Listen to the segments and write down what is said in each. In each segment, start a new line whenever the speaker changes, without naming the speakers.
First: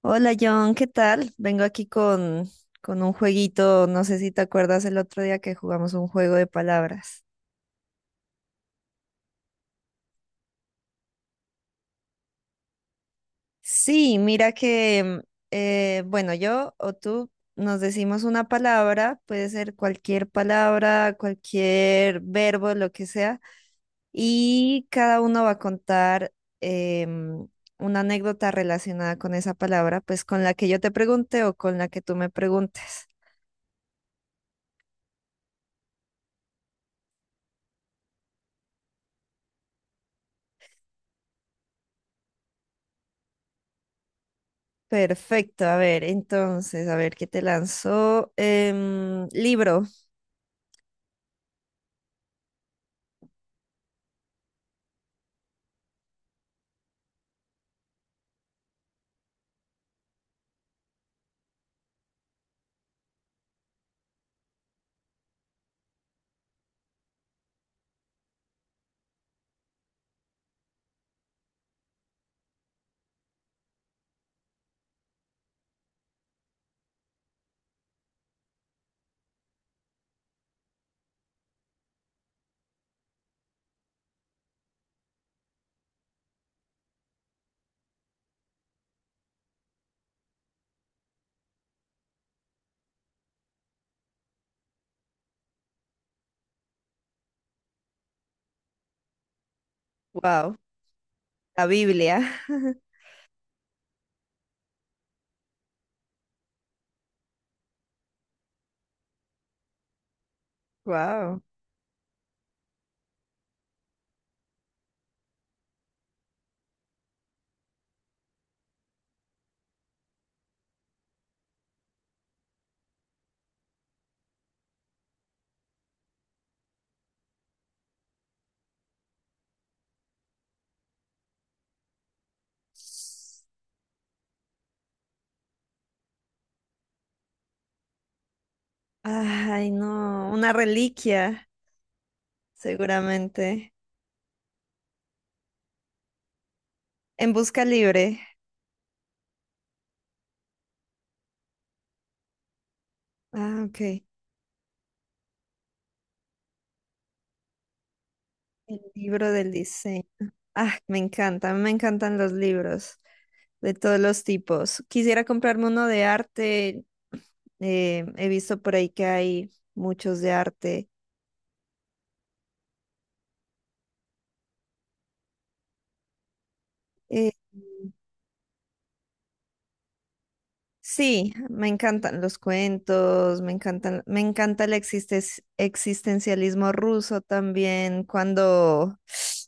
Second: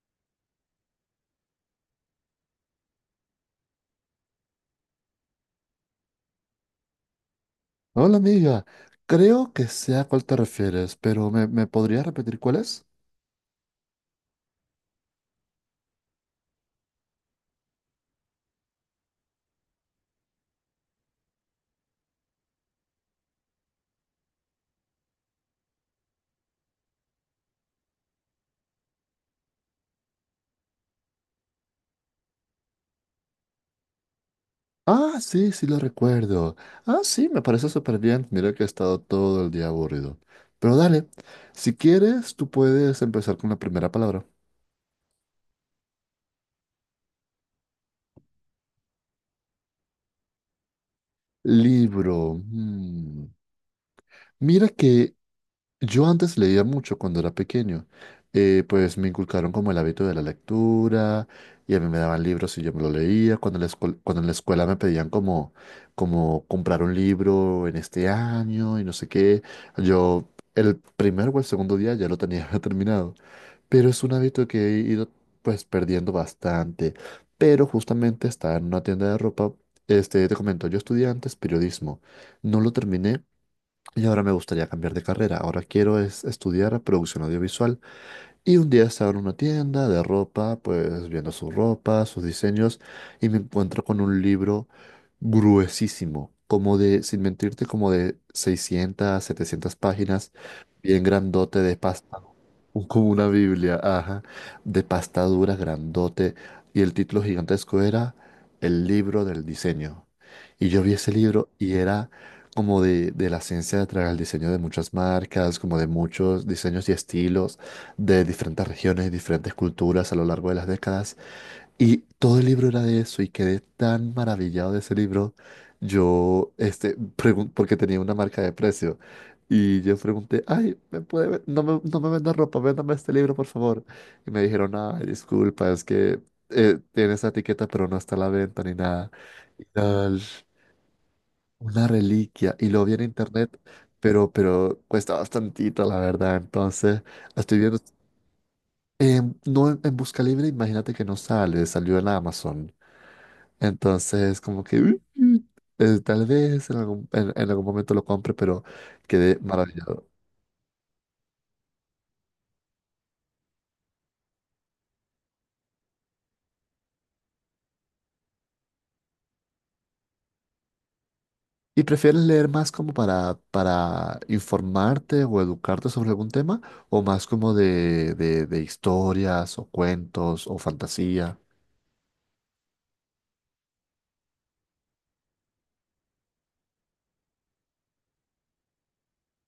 Hola John, ¿qué tal? Vengo aquí con un jueguito, no sé si te acuerdas el otro día que jugamos un juego de palabras.
Hola amiga, creo que sé a cuál te refieres, pero ¿me podrías repetir cuál es?
Sí, mira que, bueno, yo o tú nos decimos una palabra, puede ser cualquier palabra, cualquier verbo, lo que sea, y cada uno va a contar em, una anécdota relacionada con esa palabra, pues con la que yo te pregunte o con la que tú me preguntes.
Ah, sí, sí lo recuerdo. Ah, sí, me parece súper bien. Mira que he estado todo el día aburrido. Pero dale, si quieres, tú puedes empezar con la primera palabra.
Perfecto, a ver, entonces, a ver qué te lanzó. Em, libro,
Libro. Mm. Mira que yo antes leía mucho cuando era pequeño. Pues me inculcaron como el hábito de la lectura y a mí me daban libros y yo me lo leía. Cuando en la escuela me pedían como comprar un libro en este año y no sé qué, yo el primer o el segundo día ya lo tenía terminado. Pero es un hábito que he ido pues perdiendo bastante. Pero justamente estaba en una tienda de ropa. Te comento, yo estudié antes periodismo. No lo terminé y ahora me gustaría cambiar de carrera. Ahora quiero es estudiar producción audiovisual. Y un día estaba en una tienda de ropa, pues viendo su ropa, sus diseños, y me encuentro con un libro gruesísimo, como de, sin mentirte, como de 600 700 páginas,
wow,
bien grandote
la
de pasta,
Biblia,
como una Biblia, ajá, de pasta dura, grandote, y el título gigantesco era El libro del diseño. Y yo vi ese
wow.
libro y era como de, la ciencia detrás del diseño de muchas marcas, como de muchos diseños y estilos de diferentes regiones, diferentes culturas a lo largo de las décadas. Y todo el libro era de eso y quedé tan maravillado de ese libro. Porque tenía una marca de precio. Y yo pregunté, ay, ¿me puede no me venda ropa, véndame este libro, por favor? Y me dijeron, ay, disculpa, es que tiene esa etiqueta, pero no está a la venta ni nada. Y
Ay,
era
no, una reliquia,
una reliquia. Y lo vi en internet,
seguramente.
pero cuesta bastantito, la verdad. Entonces,
En
estoy
busca
viendo
libre.
No, en Busca Libre, imagínate que no sale, salió en Amazon.
Ah, ok.
Entonces, como que "uh, tal vez en algún momento lo compre, pero
El libro
quedé
del diseño.
maravillado.
Ah, me encantan los libros de todos los tipos. Quisiera comprarme uno de arte. Eh, he visto por ahí que hay muchos de arte.
¿Y prefieres leer más como para, informarte o educarte sobre algún tema? ¿O más
Eh,
como de historias o cuentos o
Sí,
fantasía?
me encantan los cuentos, me encantan, me encanta el existencialismo ruso también, cuando,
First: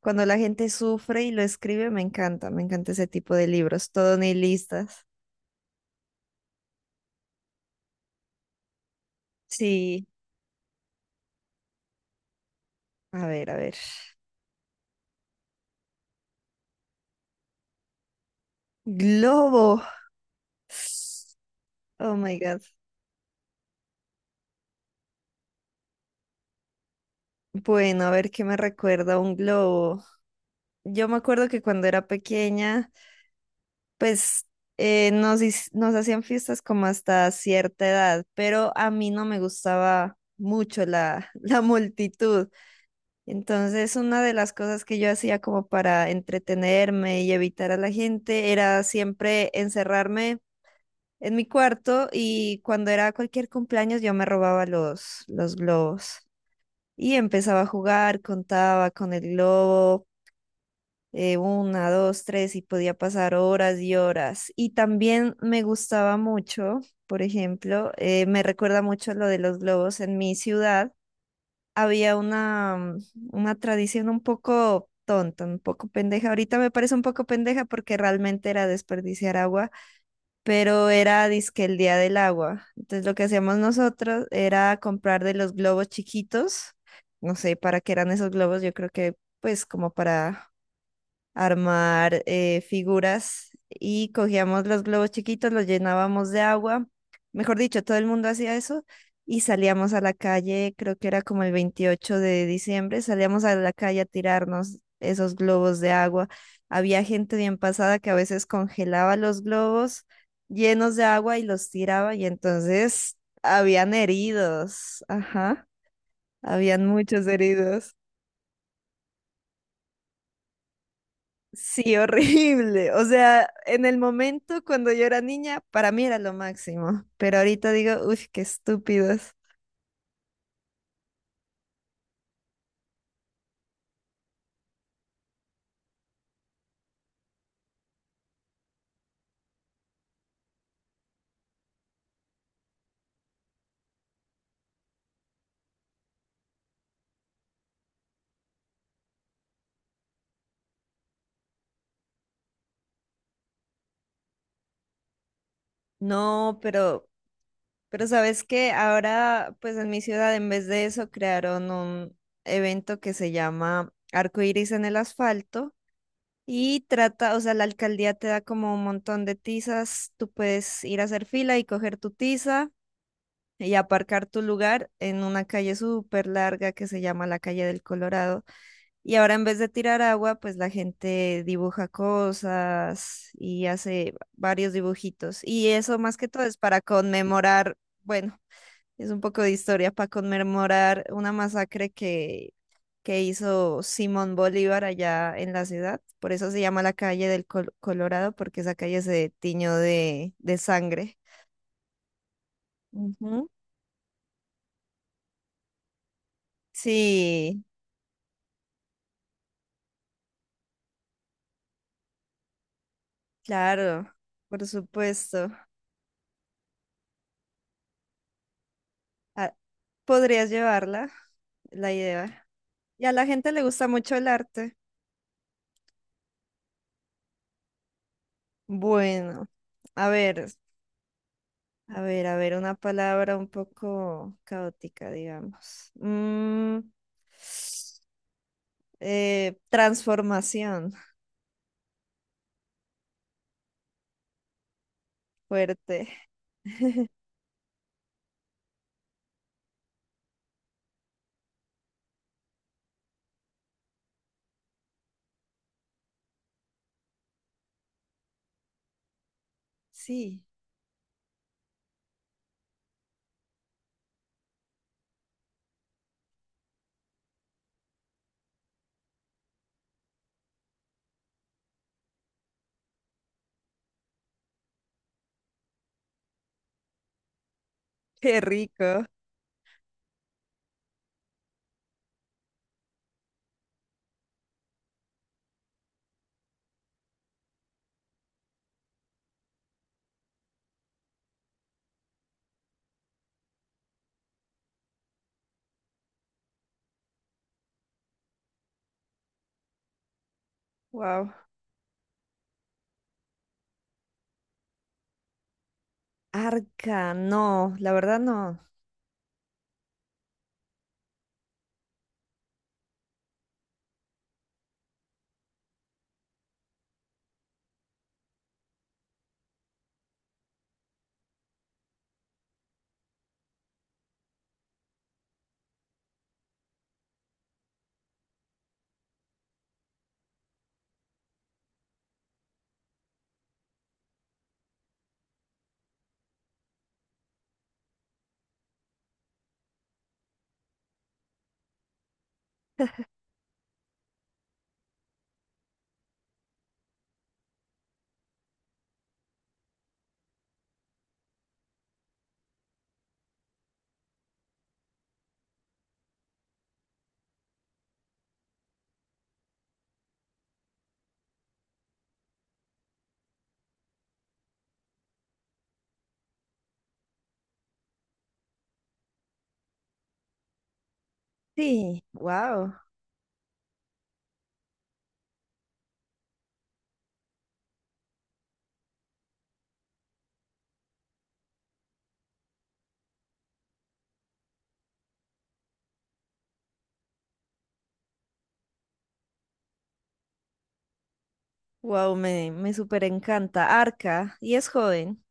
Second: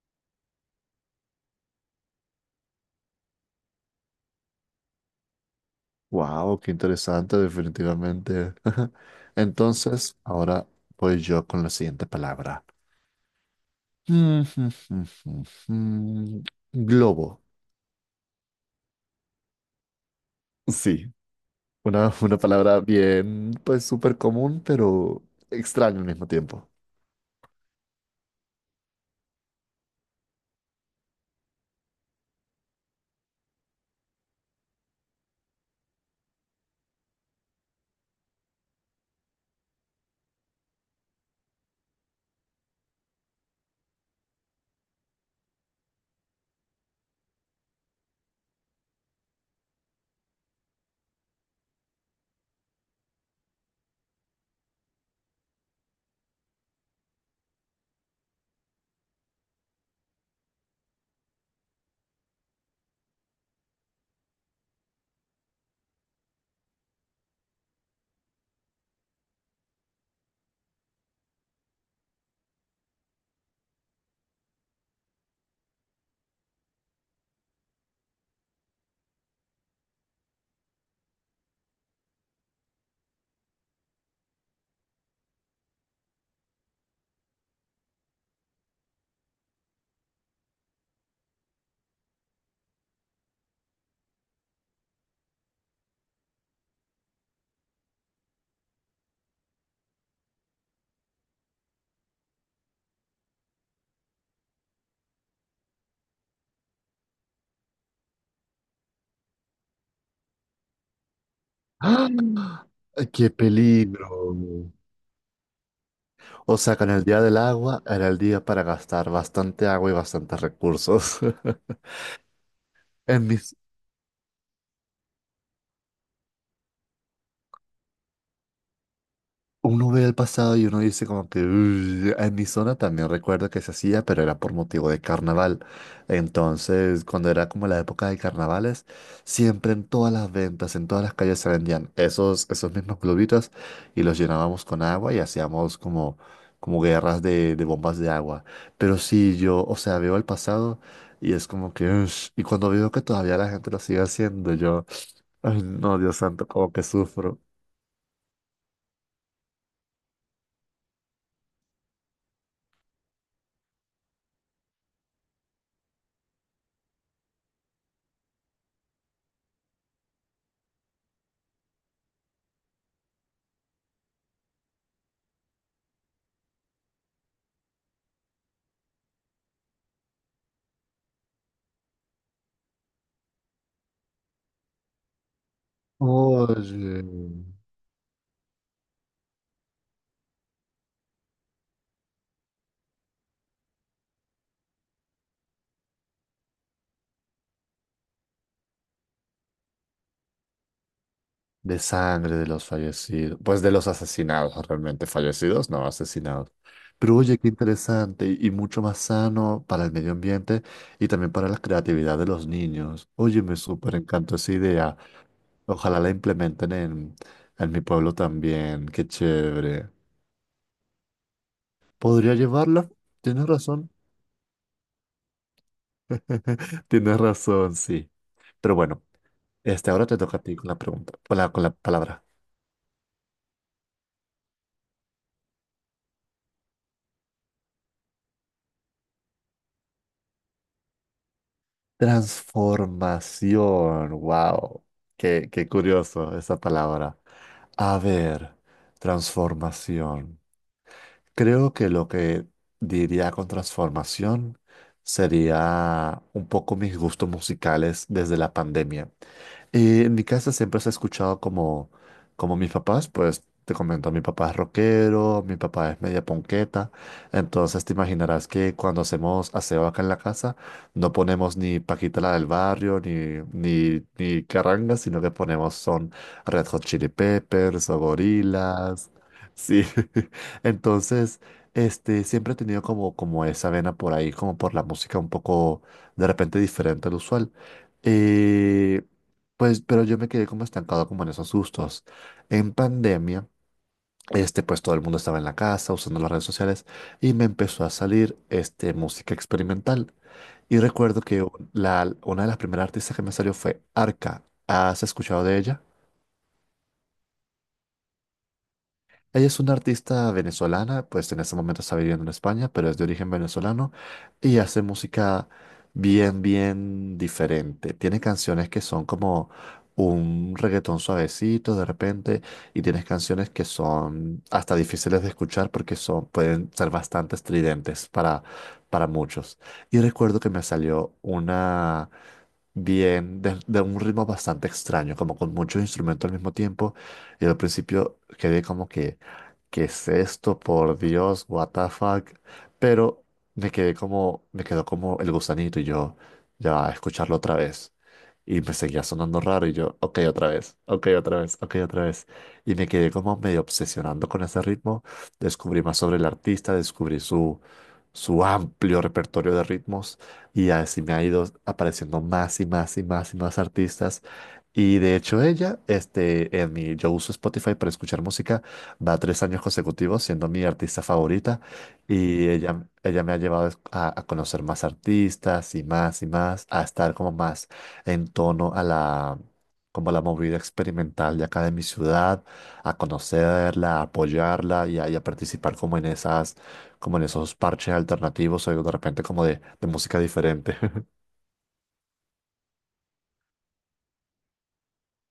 cuando la gente sufre y lo escribe, me encanta ese tipo de libros, todo nihilistas.
¡Wow! ¡Qué interesante, definitivamente!
Sí,
Entonces, ahora voy yo con la siguiente palabra.
a ver, a ver.
Mm, mm, mm, mm, mm. Globo.
Globo.
Sí, una,
Oh
una
my God.
palabra bien, pues súper común, pero extraña al mismo tiempo.
Bueno, a ver qué me recuerda un globo. Yo me acuerdo que cuando era pequeña, pues, nos hacían fiestas como hasta cierta edad, pero a mí no me gustaba mucho la multitud. Entonces, una de las cosas que yo hacía como para entretenerme y evitar a la gente era siempre encerrarme en mi cuarto, y cuando era cualquier cumpleaños yo me robaba los globos y empezaba a jugar, contaba con el globo una, dos, tres, y podía pasar horas y horas. Y también me gustaba mucho, por ejemplo, me recuerda mucho lo de los globos en mi ciudad. Había una, una tradición un poco tonta, un poco pendeja. Ahorita me parece un poco pendeja porque realmente era desperdiciar agua, pero era dizque el día del agua. Entonces lo que hacíamos nosotros era comprar de los globos chiquitos. No sé para qué eran esos globos, yo creo que pues como para armar figuras, y cogíamos los globos chiquitos, los llenábamos de agua. Mejor dicho, todo el mundo hacía eso y salíamos a la calle, creo que era como el 28 de diciembre, salíamos a la calle a tirarnos esos globos de agua. Había gente bien pasada que a veces congelaba los globos llenos de agua y los
¡Ah!
tiraba y entonces
¡Qué
habían
peligro!
heridos, ajá,
O sea,
habían
con el día
muchos
del agua
heridos.
era el día para gastar bastante agua y bastantes recursos.
Sí, horrible. O
En
sea,
mis,
en el momento cuando yo era niña, para mí era lo máximo. Pero ahorita digo, uff, qué estúpidos.
Uno ve el pasado y uno dice como que "uy". En mi zona también recuerdo que se hacía, pero era por motivo de carnaval. Entonces, cuando era como la época de carnavales, siempre en todas las ventas, en todas las calles se vendían esos mismos globitos y los llenábamos con agua y hacíamos como guerras de, bombas de agua. Pero sí, yo, o sea, veo el pasado y es como que, "ush". Y cuando veo que todavía la gente lo sigue haciendo, yo, ay, no, Dios santo,
No,
como que sufro.
pero ¿sabes qué? Ahora, pues en mi ciudad, en vez de eso, crearon un evento que se llama Arco Iris en el asfalto. Y trata, o sea, la alcaldía te da como un montón de tizas. Tú puedes ir a hacer fila y coger tu tiza y aparcar tu lugar en una calle súper larga que se llama la calle del Colorado. Y ahora en vez de tirar agua, pues la gente dibuja cosas y hace varios dibujitos. Y eso más que todo es para
Oye.
conmemorar, bueno, es un poco de historia, para conmemorar una masacre que hizo Simón Bolívar allá en la ciudad. Por eso se llama la calle del Colorado, porque esa calle se tiñó de sangre.
De sangre de los fallecidos.
Ujú.
Pues de los asesinados, realmente. Fallecidos, no, asesinados. Pero oye, qué
Sí,
interesante y mucho más sano para el medio ambiente y también para la creatividad de los niños. Oye, me súper
claro,
encantó esa
por
idea.
supuesto.
Ojalá la implementen en, mi pueblo también. Qué
Ah,
chévere.
¿podrías llevarla, la
¿Podría
idea?
llevarla?
Y a la
Tienes
gente le gusta
razón.
mucho el arte.
Tienes razón, sí. Pero bueno,
Bueno,
ahora
a
te toca a
ver,
ti con la pregunta, con la,
a
palabra.
ver, a ver, una palabra un poco caótica, digamos. Transformación,
Transformación, wow, qué
fuerte.
curioso esa palabra. A ver, transformación. Creo que lo que diría con transformación sería un poco mis gustos musicales desde la pandemia. Y en mi
Sí,
casa siempre se ha escuchado como mis papás, pues te comento, mi papá es rockero, mi papá es media ponqueta, entonces te imaginarás que cuando hacemos aseo acá en la casa no ponemos ni Paquita la del barrio, ni carranga, sino que ponemos son Red Hot Chili Peppers o
qué rico.
Gorillaz, sí. Entonces, siempre he tenido como esa vena por ahí, como por la música un poco de repente diferente al usual. Eh, pues, pero yo me quedé como estancado como en esos gustos. En pandemia, pues todo el mundo estaba en la casa usando las redes sociales y me empezó a salir música experimental. Y recuerdo
Wow.
que una de las primeras artistas que me salió fue Arca. ¿Has escuchado de ella?
Arca, no, la verdad no.
Ella es una artista venezolana, pues en este momento está viviendo en España, pero es de origen venezolano y hace música bien, bien diferente. Tiene canciones que son como un reggaetón suavecito de repente y tienes canciones que son hasta difíciles de escuchar porque son, pueden ser bastante estridentes para, muchos. Y recuerdo que me salió una bien, de un ritmo bastante extraño, como con muchos instrumentos al mismo tiempo. Y al principio quedé como que, ¿qué es esto? Por Dios, what the fuck. Pero me quedé como, me quedó como el gusanito y yo, ya, va, escucharlo otra vez. Y me seguía sonando raro y yo, ok, otra vez, ok, otra vez, ok, otra vez. Y me quedé como medio obsesionando con ese ritmo. Descubrí más sobre el artista, descubrí su, amplio repertorio de ritmos y así me ha ido apareciendo más y más y más y más artistas. Y de hecho ella, este, en mi, yo uso Spotify para escuchar música. Va 3 años consecutivos siendo mi artista favorita,
Sí,
y
wow.
ella me ha llevado a, conocer más artistas y más, a estar como más en tono como a la movida experimental de acá de mi ciudad, a conocerla, a apoyarla y a participar como como en esos parches alternativos o de repente como de música diferente.
Wow, me súper encanta. Arca, y es joven.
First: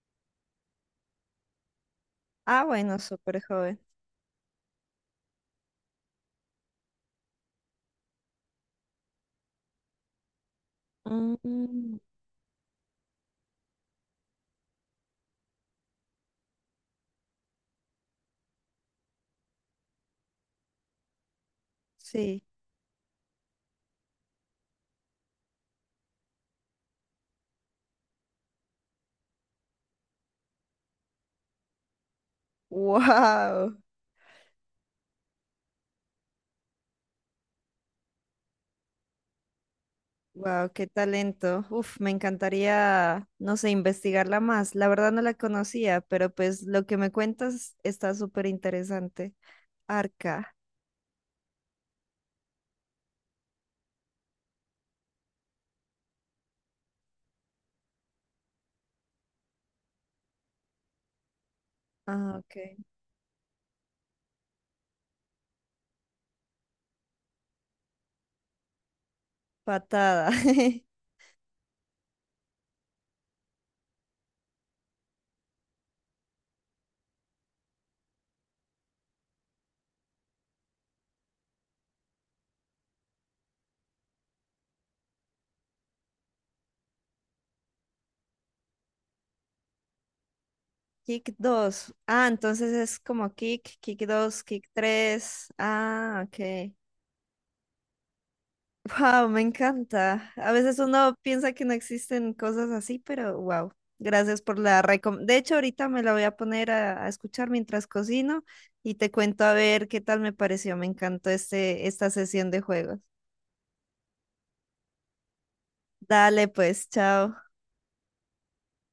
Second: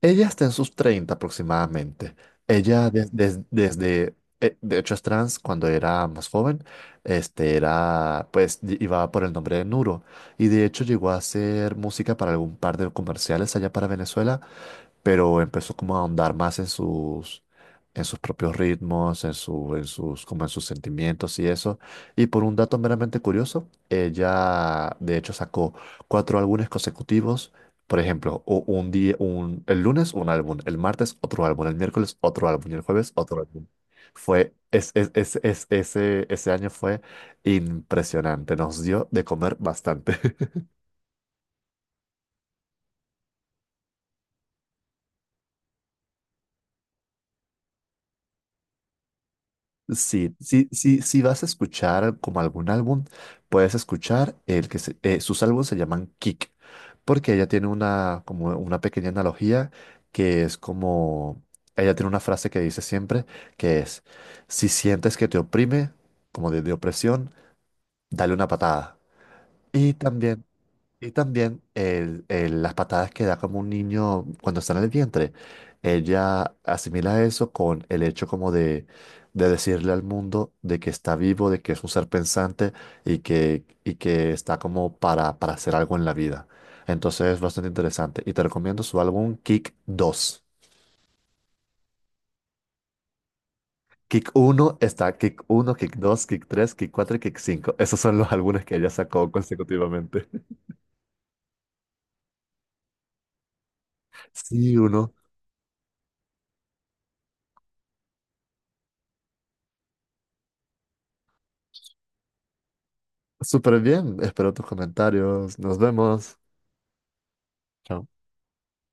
Ella está en sus 30 aproximadamente.
Ah,
Ella
bueno, súper joven.
de hecho es trans. Cuando era más joven, era, pues, iba por el nombre de Nuro y de hecho llegó a hacer
Mm,
música para algún par de comerciales allá para Venezuela, pero empezó como a ahondar más en sus propios ritmos, en su, en sus, como en sus sentimientos y eso. Y
sí.
por un dato meramente curioso, ella de hecho sacó cuatro álbumes consecutivos. Por ejemplo, un día, el lunes un álbum, el martes otro álbum, el miércoles otro álbum y el jueves otro álbum.
Wow.
Fue, es- ese año fue impresionante, nos dio de comer bastante.
Wow, qué talento. Uf, me encantaría, no sé, investigarla más. La verdad no la conocía, pero pues lo que me cuentas está súper interesante.
Sí,
Arca.
sí, sí, sí vas a escuchar como algún álbum, puedes escuchar el que sus álbumes se llaman Kick, porque ella tiene una como una pequeña analogía que es como ella tiene una
Ah,
frase que
ok.
dice siempre que es si sientes que te oprime, como de, opresión, dale una patada. Y
Patada.
también y también las patadas que da como un niño cuando está en el vientre. Ella asimila eso con el hecho como de, decirle al mundo de que está vivo, de que es un ser pensante y que está como para hacer algo en la vida. Entonces es bastante interesante. Y te recomiendo su álbum Kick dos.
Kick 2. Ah, entonces es como kick, kick 2, kick
Kick
3.
uno, Kick
Ah,
dos, Kick
ok.
tres, Kick 4 y Kick cinco. Esos son los álbumes que ella
Wow,
sacó
me
consecutivamente.
encanta. A veces uno piensa que no existen cosas así, pero wow. Gracias por
Sí,
la
uno.
recomendación. De hecho, ahorita me la voy a poner a escuchar mientras cocino y te cuento a ver qué tal me pareció. Me encantó este, esta sesión de juegos.
Súper bien. Espero tus comentarios. Nos vemos.
Dale, pues, chao.
Chao.